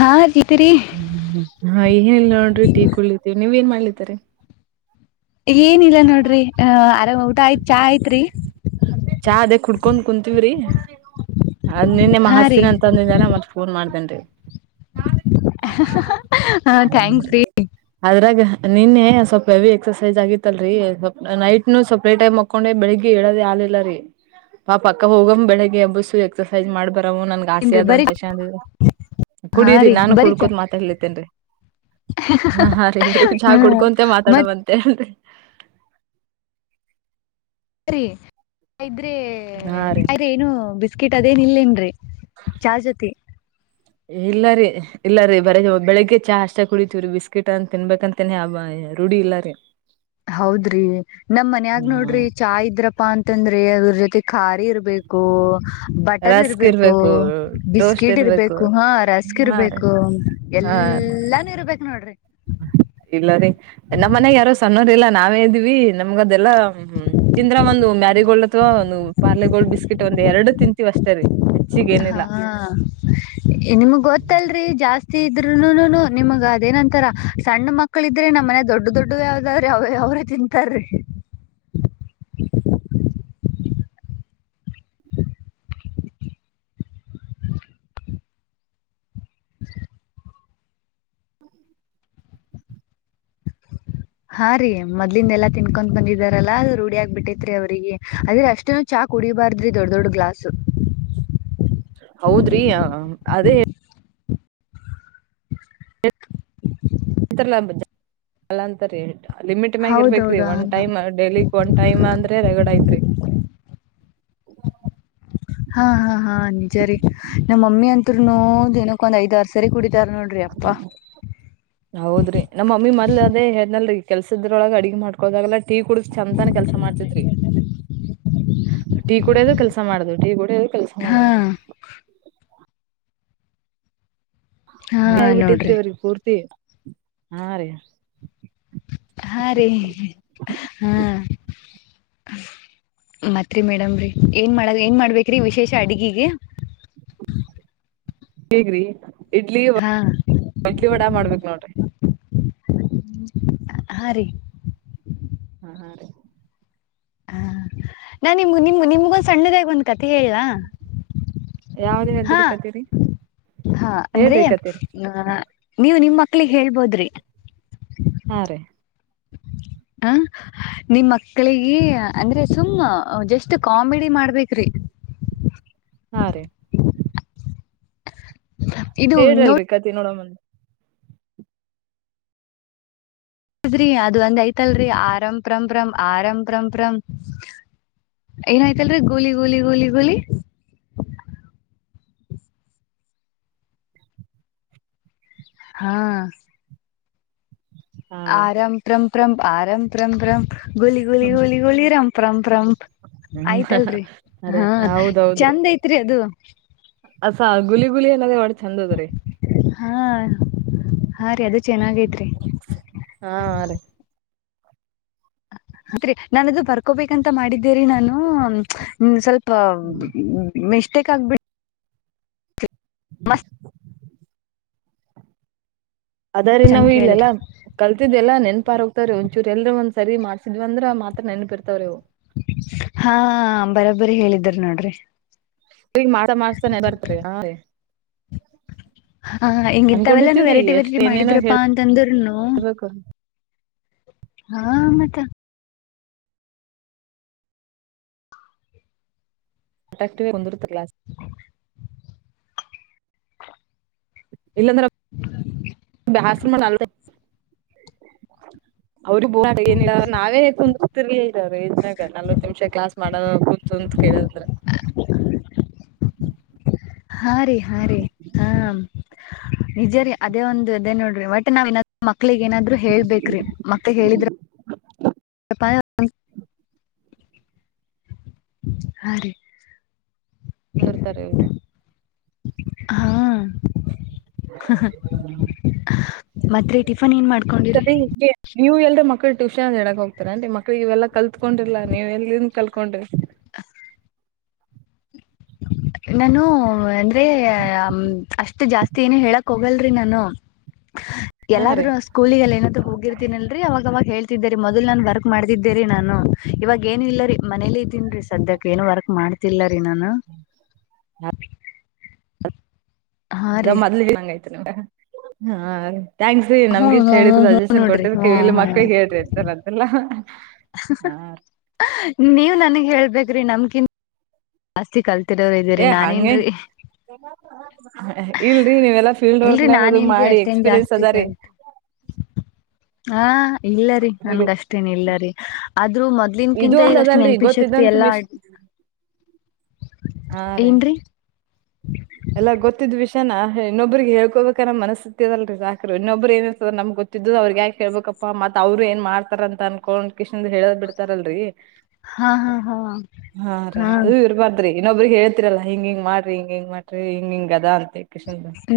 ಹಾ ಜಿತಿರಿ ಹ ಹಾ ಏನಿಲ್ಲ ನೋಡ್ರಿ ಟೀ ಕುಳತಿವಿ ನೀವ್ ಏನ್ ಮಾಡ [unintelligible] ಏನಿಲ್ಲ ನೋಡ್ರಿ ಆ ಆರಾಮ್ ಊಟ ಆಯ್ತ್ ಚಾ ಆಯ್ತ್ರಿ ಚಾ ಅದೇ ಕುಡ್ಕೊ ಕುಂತೀವ್ರಿ ಅದ್ ನಿನ್ನೆ ಹಾ ರೀ ಮಹಸ್ತಿನ ಅಂತಂದ ಮತ್ ಫೋನ್ ಮಾಡ್ತೇನ್ [unintelligible] ಹಾ ಥ್ಯಾಂಕ್ಸ್ ರೀ ಅದ್ರಾಗ ನಿನ್ನೆ ಸ್ವಲ್ಪ ಹೆವಿ ಎಕ್ಸರ್ಸೈಸ್ ಆಗಿತ್ತಲ್ರಿ ಸ್ವಲ್ ನೈಟ್ನು ಸಪ್ರೇಟ್ ಟಮ್ ಹಾಕೊಂಡೆ ಬೆಳಿಗ್ಗೆ ಹೇಳೋದ ಆಲಿಲ್ಲ ರೀ ಪಾಪ ಅಕ್ಕ ಹೋಗ ಬೆಳಿಗ್ಗೆ ಹಬ್ಬಸು ಎಕ್ಸರ್ಸೈಸ್ ಮಾಡ್ಬ ಬರ ನನ್ಗ್ ಆಸೆ ಏನ್ರಿ ಆದ ಬರೀ ಅಂತಷ ಅ ಹಾ ಕುಡೀರಿ ರೀ ನಾನು ಬರೀ ಚಾ ಕುಡ್ಕೋದ್ ಮಾತಾ ಹೇಳಲಿತೇನ್ ಹಾರಿ ಬರಿಗ ಚಾ ಹಾ ಕುಡ್ಕೊಂತ ಮಾತಾಡ ಮಂತೆ [unintelligible] [unintelligible] ಅ ಹಾ ರೀ ಅದೇ ಏನು ಬ್ ಟಿಕಿಟ್ ಅದೇನ್ ಇಲ್ಲೇನ್ರಿ ಚಾರ್ ಜೊತಿ ಇಲ್ಲಾರಿ ಇಲ್ಲಾರಿ ಬರ ಬೆಳಿಗ್ಗೆ ಚಾ ಅಷ್ಟ ಕುಳಿತೀವ್ರೀ ಬಿಸ್ಕಿಟ್ ಅಂತ ತಿನ್ಬೇಕಂತನಿ ಆ ರೂಢಿ ಇಲ್ಲಾರಿ ಹೌದ್ರಿ ನಮ್ ಮನ್ಯಾಗ ನೋಡ್ರಿ ಚಾ ಇದ್ರಪ್ಪ ಪ್ಪಾ ಅಂತಂದ್ರೆ ಅದ್ರ ಜೊತೆ ಖಾರಿ ಇರ್ಬೇಕು ಬಟರ್ ಇರ್ಬೇಕು ಬಿಸ್ಕಿಟ್ ಇರ್ಬೇಕು ಹಾ ರಸ್ಕ್ ಹಾ ರೀ ಇರ್ಬೇಕು ಹಾ ಎಲ್ಲಾನು ಇರ್ಬೇಕು ನೋಡ್ರಿ ಇಲ್ಲ ರೀ ನಮ್ ಮನ್ಯಾಗ ಯಾರೋ ಸಣ್ಣೋರ್ ಇಲ್ಲ ನಾವೇ ಇದೀವಿ ನಮ್ಗ ಅದೆಲ್ಲ ತಿಂದ್ರ ಒಂದು ಮ್ಯಾರಿ ಗೋಲ್ಡ್ ಅಥವಾ ಒಂದು ಪಾರ್ಲೆ ಗೋಲ್ಡ್ ಬಿಸ್ಕಿಟ್ ಒಂದು ಎರಡು ತಿಂತೀವಿ ಅಷ್ಟ ರೀ ಹೆಚ್ಚಿಗ್ ಹಾ ಏನಿಲ್ಲ ನಿಮ್ಗ್ ಗೊತ್ತಲ್ರಿ ಜಾಸ್ತಿ ಇದ್ರುನುನುನು ನಿಮಗ ಅದೇನಂತರ ಸಣ್ಣ ಮಕ್ಳ ಇದ್ರೆ ನಮ್ಮ ಮನಯ ದೊಡ್ಡ ದೊಡ್ಡ ಯಾವ್ದಾವರು ಯಾವ ಯಾವ್ರೇ ತಿಂತಾರ [inaudible] ಹಾ ರೀ ಮೊದ್ಲಿಂದ ಎಲ್ಲ ತಿನ್ಕೊ ಬಂದಿದಾರಲ್ಲಾ ರೂಢಿಯ ಆಗ್ಬ ಬಿಟ್ಟೈತ್ರಿ ಅವ್ರಿಗೆ ಅದ್ರೆ ಅಷ್ಟುನು ಚಾ ಕುಡಿಯಬಾರ್ರಿ ದೊಡ್ ದೊಡ್ ಗ್ಲಾಸ್ ದು ಹೌದ್ರಿ ಯ ಅದೇ [inaudible] [unintelligible] ಲಿಮಿಟ್ ಮ್ಯಾಗ ಇರ್ಬೇಕ್ರಿ ಹೌದೌದಾ ಒನ್ ಟೈಮ್ ಡೈಲಿಕ್ ಒನ್ ಟೈಮ್ ಅಂದ್ರೆ ರಗಡ್ ಐತ್ರಿ ಹಾ ಹಾ ಹಾ ಹ ನಿಜರಿ ನಮ್ಮ ಮಮ್ಮಿ ಅತ್ರುನು ದಿನಕ್ಕ ಒಂದು ಐದಾರ ಸರಿ ಕುಡಿ ಹೌದ್ರಿ ನಮ್ಮಮ್ಮಿ ಮೊದ್ಲ ಅದೇ ಕೆಲಸ ಇದ್ರೊಳಗೆ ಅಡಗೆ ಮಾಡ್ಕೊದಾಗಲ್ಲ ಟೀ ಕುಡ ಚಂತಾನ ಕೆಲ್ಸ ಮಾಡ್ತಿದ್ರಿ ಹಾ ಹಾ ಹ ಬಿಟ್ಟೈತ್ರಿ ನೋಡ್ರಿ ಅವ್ರಗ್ ಪೂರ್ತಿ ಹಾ ರೀ ಹಾ ರೀ ಹಾ ಮತ್ರಿ ಹೇಗ್ರಿ ಇಡ್ಲಿ ಹಾ ಇಡ್ಲಿ ವಡಾ ಮಾಡಬೇಕು ನೋಡ್ರಿ ಹಾ ರೀ ಹಾ ಹಾ ರೀ ಹಾ ನಾ ನಿಮ ನಿಮ್ಮ ಯಾವ್ದ್ ಹಾ ಹೇಳ್ದ್ರಿ ಕತೀರಿ ಹಾ ಅಂದ್ರೆ ಹೇಳ್ರಿ ಕತೀರಿ ಮಕ್ಳಿ ಹೇಳ್ಬೋದ್ರಿ ಹಾ ರೀ ಹ ಹಾ ರೀ ಇದು ಹೇಳಲ್ರಿ ಕಥಿ ದ್ರಿ ಅದು ಒಂದ್ ಹಾ ಹಾ ರೀ ಆರಾಮಪರಂ ರರಂಪ್ ಆರಂ ಪ್ರಂ ರ್ರಂ ಗೊಲಿ ಗೊಲಿ ಹ್ಮ್ ಗೊಲಿ ಗೋಲಿ ಇರಾಮ್ ಪ್ರ್ರಂಪ್ ಪ್ರ ಹ್ಮ್ ಆಯ್ತಲ್ರಿ ಅದೇ ಹ ಹೌದೌದ್ರಿ ಚಂದ್ ಐತ್ರಿ ಅದು [unintelligible] ಹಾ ಹಾ ರೀ ಅದು ಚೆನ್ನಾಗೈತ್ರಿ ಹಾ ರೀ [unintelligible] [unintelligible] ಹ ಹ್ಮ್ ಮ ಟ್ಟೇಕ್ ಆಗ್ಬಿಟ್ಟಿ ಮಸ್ ಅದ ರ ಅಂತ ನಾವು ಇಲ್ಲೆಲ್ಲಾ ಕೇಳಿದ್ರಿ ರಿ ಒಂಚೂರು ಎಲ್ರ ಒಂದ ಸರಿ ಮಾಡಸಿದ್ವಂದ್ರೆ ಮಾತ್ರ ನೆಪರ್ತವ ರ ಹಾ ಬರೋಬ್ಬರಿ ಹೇಳಿದ್ರ ನೋಡ್ರಿ ಈಗ ಮಾಡಾ ಮಾಡತಾನೆ ಬರ್ತ್ ರೀ. ಹಾ ಹಿಂಗ ಇತ್ತವೆಲ್ಲಾನು ಅನ್ಕೊಂಡಿರ್ತಿವ್ರಿ ವೆರೈಟಿ ಎಷ್ಟ್ ವೆರೈಟಿ ಏನೇನೋ ಮಾಡಿದ್ರಪ್ಪಾ ಅಂತಂದ್ರನು. ಹೇಳ್ಬೇಕು ಹಾ ಮತ್ತ. ಅಟಕ್ಟಿವಂದಿ ಕ್ಲಾಸ್. ಇಲ್ಲಾಂದ್ರೆ ಬ್ಯಾಸ್ ಮಲ್ದ ಅವ್ರಿಗೆ ಬ ಏನ ನಾವೇ ಕುಂದ್ರು. ಕುಂತಿರ್ಲಿಲ್ಲ ರೀ ನಲ್ವತ್ ನಿಮಿಷ ಕ್ಲಾಸ್ ಮಾಡ ಕುೂಂತ್ ಕೇಳಂದ್ರ. ಹಾ ರೀ ಹಾ ರೀ ಹಾ. ನಿಜ ರೀ ಅದೇ ಒಂದದು ಇದೇ ನೋಡ್ರಿ ಬಟ್ ನಾವ್ ನಾದ್ರು ಮಕ್ಳಗ್ ಏನಾದ್ರು ಹೇಳ್ಬೇಕ್ರಿ ಮಕ್ಳಗ್ ಹೇಳಿದ್ರ. ಪ ಹ ರೀ. ಕುಂದರ್ತಾರ ಇವ್ರು. ಹಾ. ಮತ್ ರೀ ಟಿಫನ್ ಏನ್ ಮಾಡ್ಕೊಂಡಿರಿ. ಮಕ್ಕಳಗೆ ಟ್ಯೂಷನ್ ಹೇಳಕ್ ಹೋಗ್ತಾರೆ ಅ ಮಕ್ಳಿಗೆ ಇವೆಲ್ಲ ಕಲ್ತ್ಕೊಂಡರ್ಲ ನೀವು ಎಲ್ಲಿಂದ ಕಲ್ಕೊಂಡ್ರಿ ನಾನು ಅಂದ್ರೆ ಅಷ್ಟು ಜಾಸ್ತಿ ಏನು ಹೇಳಕ್ ಹೋಗ. ಹಲ್ರಿ ನಾನು. ಹಾ ರೀ ಎಲ್ಲಾದ್ರೂ ಸ್ಕೂಲಿಗಳಲ್ಲಿ ಏನಾದ್ರು ಹೋಗಿರ್ತೀನಲ್ರರಿ ಅವಾಗವಾಗ ಹೇಳ್ ಹೇಳ್ತಿದ್ದೆ ರೀ ಮೊದಲ್ ನಾನು ವರ್ಕ್ ಮಾಡ್ತಿದ್ದೇ ರೀ ನಾನು ಇವಾಗ ಏನು ಇಲ್ಲ ರೀ ಮನೇಲಿ ಇದ್ದೀನ್ ರೀ ಸದ್ಯಕ್ಕೆ ಏನು ವರ್ಕ್ ಮಾಡ್ತಿಲ್ಲ ರೀ ನಾನು ಹ್ಮ. ಹಾ ಅದ ರೀ ಮೊದಲಿಗೆ ಹಂಗಯತ ನಿಮ್ಮ್ ದಾ. ಹಾ. ಥ್ಯಾಂಕ್ಸ್ ರೀ ಹ್ಮ್ ನಮಗಿಸ್ಟ್ ಹ್ಮ್ ಹೇಳದ್ಕೆ ಹ್ಮ್ ಹ್ಮ್ ಸಜೆಷನ್ ನೋಡ್ರಿ ಕೊಟ್ಟದಿಕ್ಕೇ ಇಲ್ಲಿ ಹ್ಮ್ ಹ್ಮ್ ಮಕ್ಳಿಗೆ ಹೇಳ್ರಿ ಎಂತಲ್ಲ ಅಂತಲ್ಲ. ನೀವ್ ನನ್ಗ್ ಹೇಳ್ಬೇಕ್ರಿ ನಮಕಿಂತ. ಜಾಸ್ತಿ ಕಲ್ತ್. ಏ ಹಂಗಗೆ ಇಲ್ರಿ ನೀವೆಲ್ಲಾ ಫೀಲ್ಡ್ ಇಲ್ರಿ ವರ್ಕ್ನಾಗ ಇದು ನಾನೇನ್ರಿ ಮಾಡಿ ಅಷ್ಟೇನ್ ಎಕ್ಸ್ಪೀರಿಯನ್ಸ್ ಜಾಸ್ತಿ ಅದಾ ರೀ. ಕಲ್ತ್ ಹಾ ಇಲ್ಲರಿ ನನ್ಗ ಅಷ್ಟೇನ್ ಇಲ್ಲರಿ. ಆದ್ರರು ಮೊದ್ಲಿನ್ ಇದು ಕಿಂತ ಈಗ ಒಂದ್ ಅಷ್ಟು ಅದಲ್ರಿ ನೆನಪಿನ ಶಕ್ತಿ ಗೊತ್ತಿದ್ದಂತ ಅಲ್ಲಾ ವಿಷ್ ಇದು ಹಾ ರೀ. ಎಲ್ಲಾ ಗೊತ್ತಿದ್ ವಿಷಯಾನ ಇನ್ನೊಬ್ರಿಗೆ ಹೇಳ್ಕೋಬೇಕನ್ನ ಮನಸ್ಸತ್ತದಲ್ರರಿ ಸಾಕು ಇನ್ನೊಬ್ರು ಏನ ಇರ್ತದ ನಮ್ ಗೊತ್ತಿದ್ದು ಅವ್ರಿಗೆ ಯಾಕ್ ಹೇಳ್ಬೇಕಪ್ಪ ಮತ್ ಅವ್ರು ಏನ್ ಮಾಡ್ತಾರ ಅನ್ಕೊಂಡ್ ಕಿಷ್ಣನ್ದು ಹೇಳದ್ ಬಿಡ್ತಾರಲ್ರರಿ. ಹಾ ಹಾ ಹಾ ಹಾ ರ ಅದು ಇರಬಾರ್ದ್ರಿ. ಇನ್ನೊಬ್ರರಿಗೆ ಹಳ್ತಿರಲ್ಲಾ ಹಿಂಗ್ ಹಿಂಗ್ ಹಿಂಗ್ ಮಾಡ್ರಿ ಹಿಂಗಿ ಮಾಡ್ರಿ. ರೀ ಹಿಂಗ ಹಿಂಗ ಅದ ಅಂತ.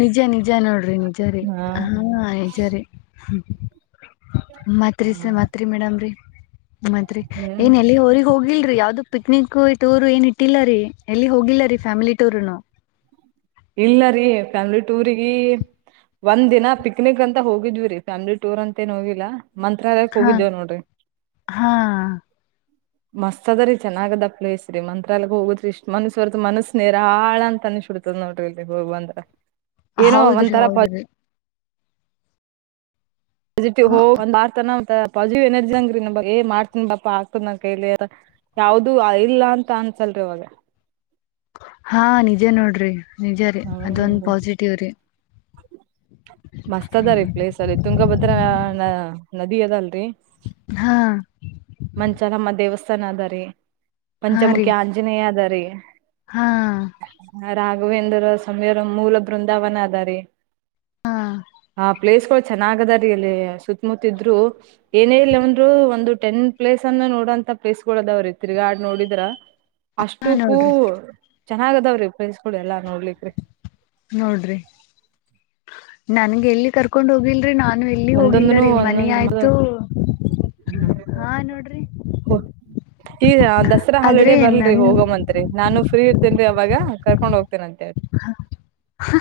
ನಿಜ ನಿಜ ನೋಡ್ರಿ ನಿಜ ರೀ ಹಾ ನಿಜ ರೀ ಮತ್ರಿ ಸ ಮತ್ರಿ ಮೇಡಮ್ ರರಿ ಮತ್ರಿ ಹ್ಮ್ ಏನ್ ಎಲ್ಲಿ ಊರಿಗ್ ಹೋಗಿಲ್ರಿ ಯಾವ್ದು ಪಿಕ್ನಿಕ್ ಟೂರ್ ಏನ್ ಇಟ್ಟಿಲ್ಲ ರೀ ಎಲ್ಲಿ ಹೋಗಿಲ್ಲ ರೀ ಫ್ಯಾಮಿಲಿ ಟೂರ್ನು ಇಲ್ಲ ರರಿ ಫ್ಯಾಮಿಲಿ ಟೂರ್ಗ ಒಂದ್ ದಿನ ಪಿಕ್ನಿಕ್ ಅಂತ ಹೋಗಿದ್ವಿ ರೀ ಫ್ಯಾಮಿಲಿ ಟೂರ್ ಅಂತ ಏನ್ ಹೋಗಿಲ್ಲಾ ಮಂತ್ರಾಲಯಕ್ ಹಾ ಹೋಗಿದ್ದೇವ್ ನೋಡ್ರಿ ಹಾ ಮಸ್ತ್ ಅದ ರೀ ಚೆನ್ನಾಗದ ಪ್ಲೇಸ್ ರೀ ಮಂತ್ರ ಎಲ್ಗ್ ಹೋಗುದ್ರಿ ಇಷ್ಟ್ ಮನ್ಷ್ಯವರ್ತ ಮನಸ್ಸೇರಾಳ ಅನಸ್ಬಿಡತ ನೋಟ್ರಲ್ಲಿ ಹೋಗ್ ಬಂದ್ರ ಏನೋ ಹೌದ್ರಿ ಒಂತರ ಹೌದ್ರಿ ಪಿಟಿವ್ ಹ ಒಂದ್ಾರ್ತನ ಪಾಸಿಟಿವ್ ಎನರ್ಜಿ ಅಂಗ್ರೀ ನ ಏ ಮಾಡ್ತನ್ಿ ಬಾ ಆಾಕ್ತ ನ ಕೈಲಿ ಯಾವ್ದ ಇಲ್ಲ ಅಂತ ಅನ್ಸಲ್ರಿ ಇವಾಗ ಹಾ ನಿಜೇ ನೋಡ್ರಿ ನಿಜ ರೀ ಅದೊಂದು ಹೌದು ಪಾಸಿಟಿವ್ ರೀ ಮಸ್ತ್ ಅದ ರೀ ಪ್ಲೇಸ್ ಅಲ್ಲಿ ತುಂಗಭದ್ರ ನದಿ ಅದಲ್ರಿ ಹಾ ಮಂಚಾಲಮ್ಮ ದೇವಸ್ಥಾನ ಅದ ರ ಹಾ ರೀ ಪಂಚಮುಖ್ಯ ಆಂಜನೇಯ ಅದ ಅ ಹಾ ರಾಘವೇಂದ್ರ ಸಮ್ಯರ ಮೂಲ ಬೃಂದಾವನ ಅದಾರಿ ಹಾ ಹಾ ಪ್ಲೇಸ್ ಗಳು ಚೆನ್ನಾಗದ ರೀ ಇಲ್ಲಿ ಸುತ್ತಮುತ್ತಿದ್ರು ಏನೇ ಇಲ್ಲಂದ್ರು ಒಂದು ಟೆನ್ ಪ್ಲೇಸ್ ಅನ್ನು ನೋಡಂತ ಪ್ಲೇಸ್ಗಳು ಅದಾವ್ರೆ ತಿರ್ಗಾ ಆಡ್ ನೋಡಿದ್ರ ಹಾ ಅಷ್ಟು ಕೂ ನೋಡ್ರಿ ಚೆನ್ನಾಗದಾವ್ರಿ ಸ್ಗಳು ಎಲ್ಲಾ ನೋಡ್ಲಿಕ್್ರೀ ನೋಡ್ರಿ ನನ್ಗೆ ಎಲ್ಲಿ ಕರ್ಕೊಂಡ್ ಹೋಗಿಲ್ರಿ ನಾನ್ ನಾನ ಎಲ್ಲಿ ಹೋಗಿಲ್ಲ ಒಂದೊಂದನು ರೀ ಮನ ಒಂದೊಂದ್ ಆಯ್ತು ಹಾ ನೋಡ್ರಿ ಹ ಈಗ ದಸರಾ ಹಾಲಿಡೇ ಆದ್ರೆ ಬರ್ಲ್ರಿ ನನ್ ಹೋಗಂತ್ರಿ ನಾನು ಫ್ರೀ ಇರ್ತೇನ್ೀ ಅವ ಇವಾಗ ಕರ್ಕೊಂಡ್ ಹೋಗ್ತನೆ ಅಂತೆೇಳ ಹ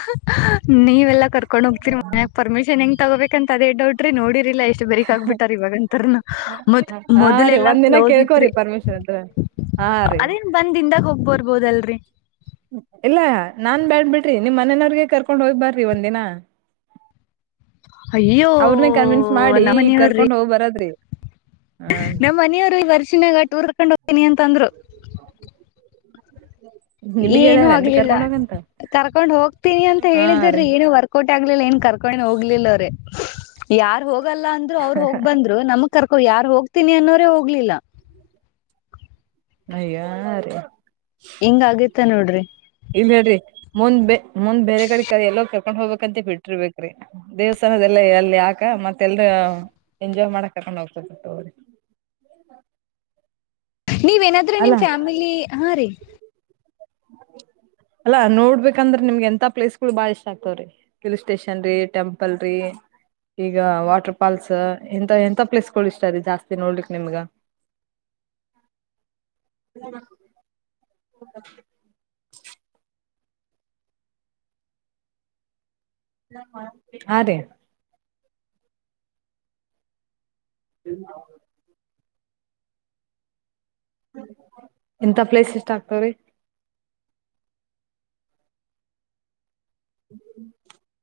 ನೀವವೆಲ್ಲ ಕರ್ಕೊಂಡ್ ಹೋಗ್ತಿೀರಿ ಮನ್ಯಾಗ ಪರ್ಮಿಷನ್ ಹೆಂಗ್ ತಗೋಬೇಕ ಅಂತ ಅದೇ ಡೌಟ್ರಿ ನೋಡಿರಿಲಲ್ಲ ಎಷ್ಟ್ ಬೇೀಕ್ ಆಗ್ಬ ಬಿಟಾರ ಇವಾಗಂತ ಮದ ಹಾ ಮೊದಲೆ ರೀ ಎಲ್ಲಾ ಒಂದ್ ದಿನ ಕ್ಲೋಸ್ ಕೇಳ್ಕೋರಿ ಐತ್ರಿ ಪರ್ಮಿಷನ್ ಹತ್ರ ಹಾ ರೀ ಅದೇನ್ ಬಂದಿಂದಾಗ ಹೋಗ್ಬೋದು ಇರ್ಬೋದಲ್ರರಿ ಇಲ್ಲ ನಾನ್ ಬ್ಯಾಡ್ ಬಿಿಡ್ರಿ ನಿಮ್ ಮನೇನವ್ರಗೆ ಕರ್ಕೊಂಡ್ ಹೋಗ್ಬಾರ್ರಿ ಒಂದ ದಿನ ಅಯ್ಯೋ ಅವ್ರನೇ ಕನ್ವಿನ್ಸ್ ಮಾಡಿ ನಮ್ಮ್ ಈ ಮನಿಯವ್ರಿ ಕರ್ಕೊಂಡ್ ಹೋಗ್ ಬರದ್ರಿ ಹ ನಮ್ಮ್ ಮನಿಯವ್ರು ಈ ವರ್ಷಿನಾಗ ಟೂರ್ ಕಕೊಂಡ ಹೋಗ ಏನಿ ಅಂತಂದರು ಹ ಏನುೂ ಆಗ್ಲಿಲ್ಲ ಕರ್ಕೊಂಡ್ ಹೋಗ್ತೀನಿ ಅಂತ ಹಾ ರೀ ಹೇಳಿದ್ರೀ ಏನು ವರ್ಕೌಟ್ ಆಗ್ಲಿಲ್ಲ ಏನ್ ಕರ್ಕೊಂಡು ಹೋಗ್ಲಿಲ್ಲ್ರೀ ಯಾರ್ ಹೋಗ ಹೋಗಲ್ಲ ಅಂದ್ರು ಅವ್ ಹೋಗ್ ಬಂದ್ರು ನಮಗ್ ಕರ್ಕೋ ಯ ಹೋಗ್ತೀನಿ ಅನ್ನೋರೆೇ ಹೋಗ್ಲಿಲ್ಲ ಅಯ್ಯಾರೀ ಹೆಂಗ್ ಆಗೇತ್ತ ನೋಡ್ರಿ ಇಲ್ ಹೇಳ್ರಿ ಮುಂದ್ ಬ ಮುಂದ್ ಬೇರೆ ಕಡೆ ಕ ಎಲ್ಲೋ ಕರ್ಕೊಂಡ್ ಹೋಗ್ಬೇಕಂತ ಬಿಟ್ರಬೇಕ್ರಿ ದೇವಸ್ಥಾನದೆಲ್ಲ ಎಲ್ಲಿ ಆಾಕ ಮತ್ತ ಎಲ್ರ ಎಂಜಾಯ್ ಮಾಡಕ್ ಕರ್ಕೊಂಡ್ ಹೋಗ್ತ ಬಿಟ್ಟ ಹ್ರಿ ನೀವ ಏನಾದ್ರೆ ನಿಮ್ ಫ್ಯಾಮಿಲಿ ಹಾ ರೀ ಅಲ್ಲಾ ನೋಡ್ಬೇಕಂದ್ರೆ ನಿಮ್ಗೆ ಎಂಂತ ಪ್ಲೇಸ್ಗಳು ಬಾಳ ಇಷ್ಟ ಆಗ್ತವ್ರಿ ಹಿಲ್ ಸ್ಟೇಷನ್ ರೀ ಟೆಂಪಲ್ ರೀ ಈಗ ವಾಟರ್ ಫಾಲ್ಸ್ ಎಂಂತ ಎಂಂತ ಪ್ಲೇಸ್ಗಳು ಇಷ್ಟೀ ಜಾಸ್ತಿ ನೋಡ್ಲಿಕ್ ನಿಮ್ಗ ಹ ಹಾ ರೇ ಹ ಎಂಂತ ಪ್ಲೇಸ್ ಎಷ್ಟ ಆಗ್ತವ್ರೀ ಹ್ಮ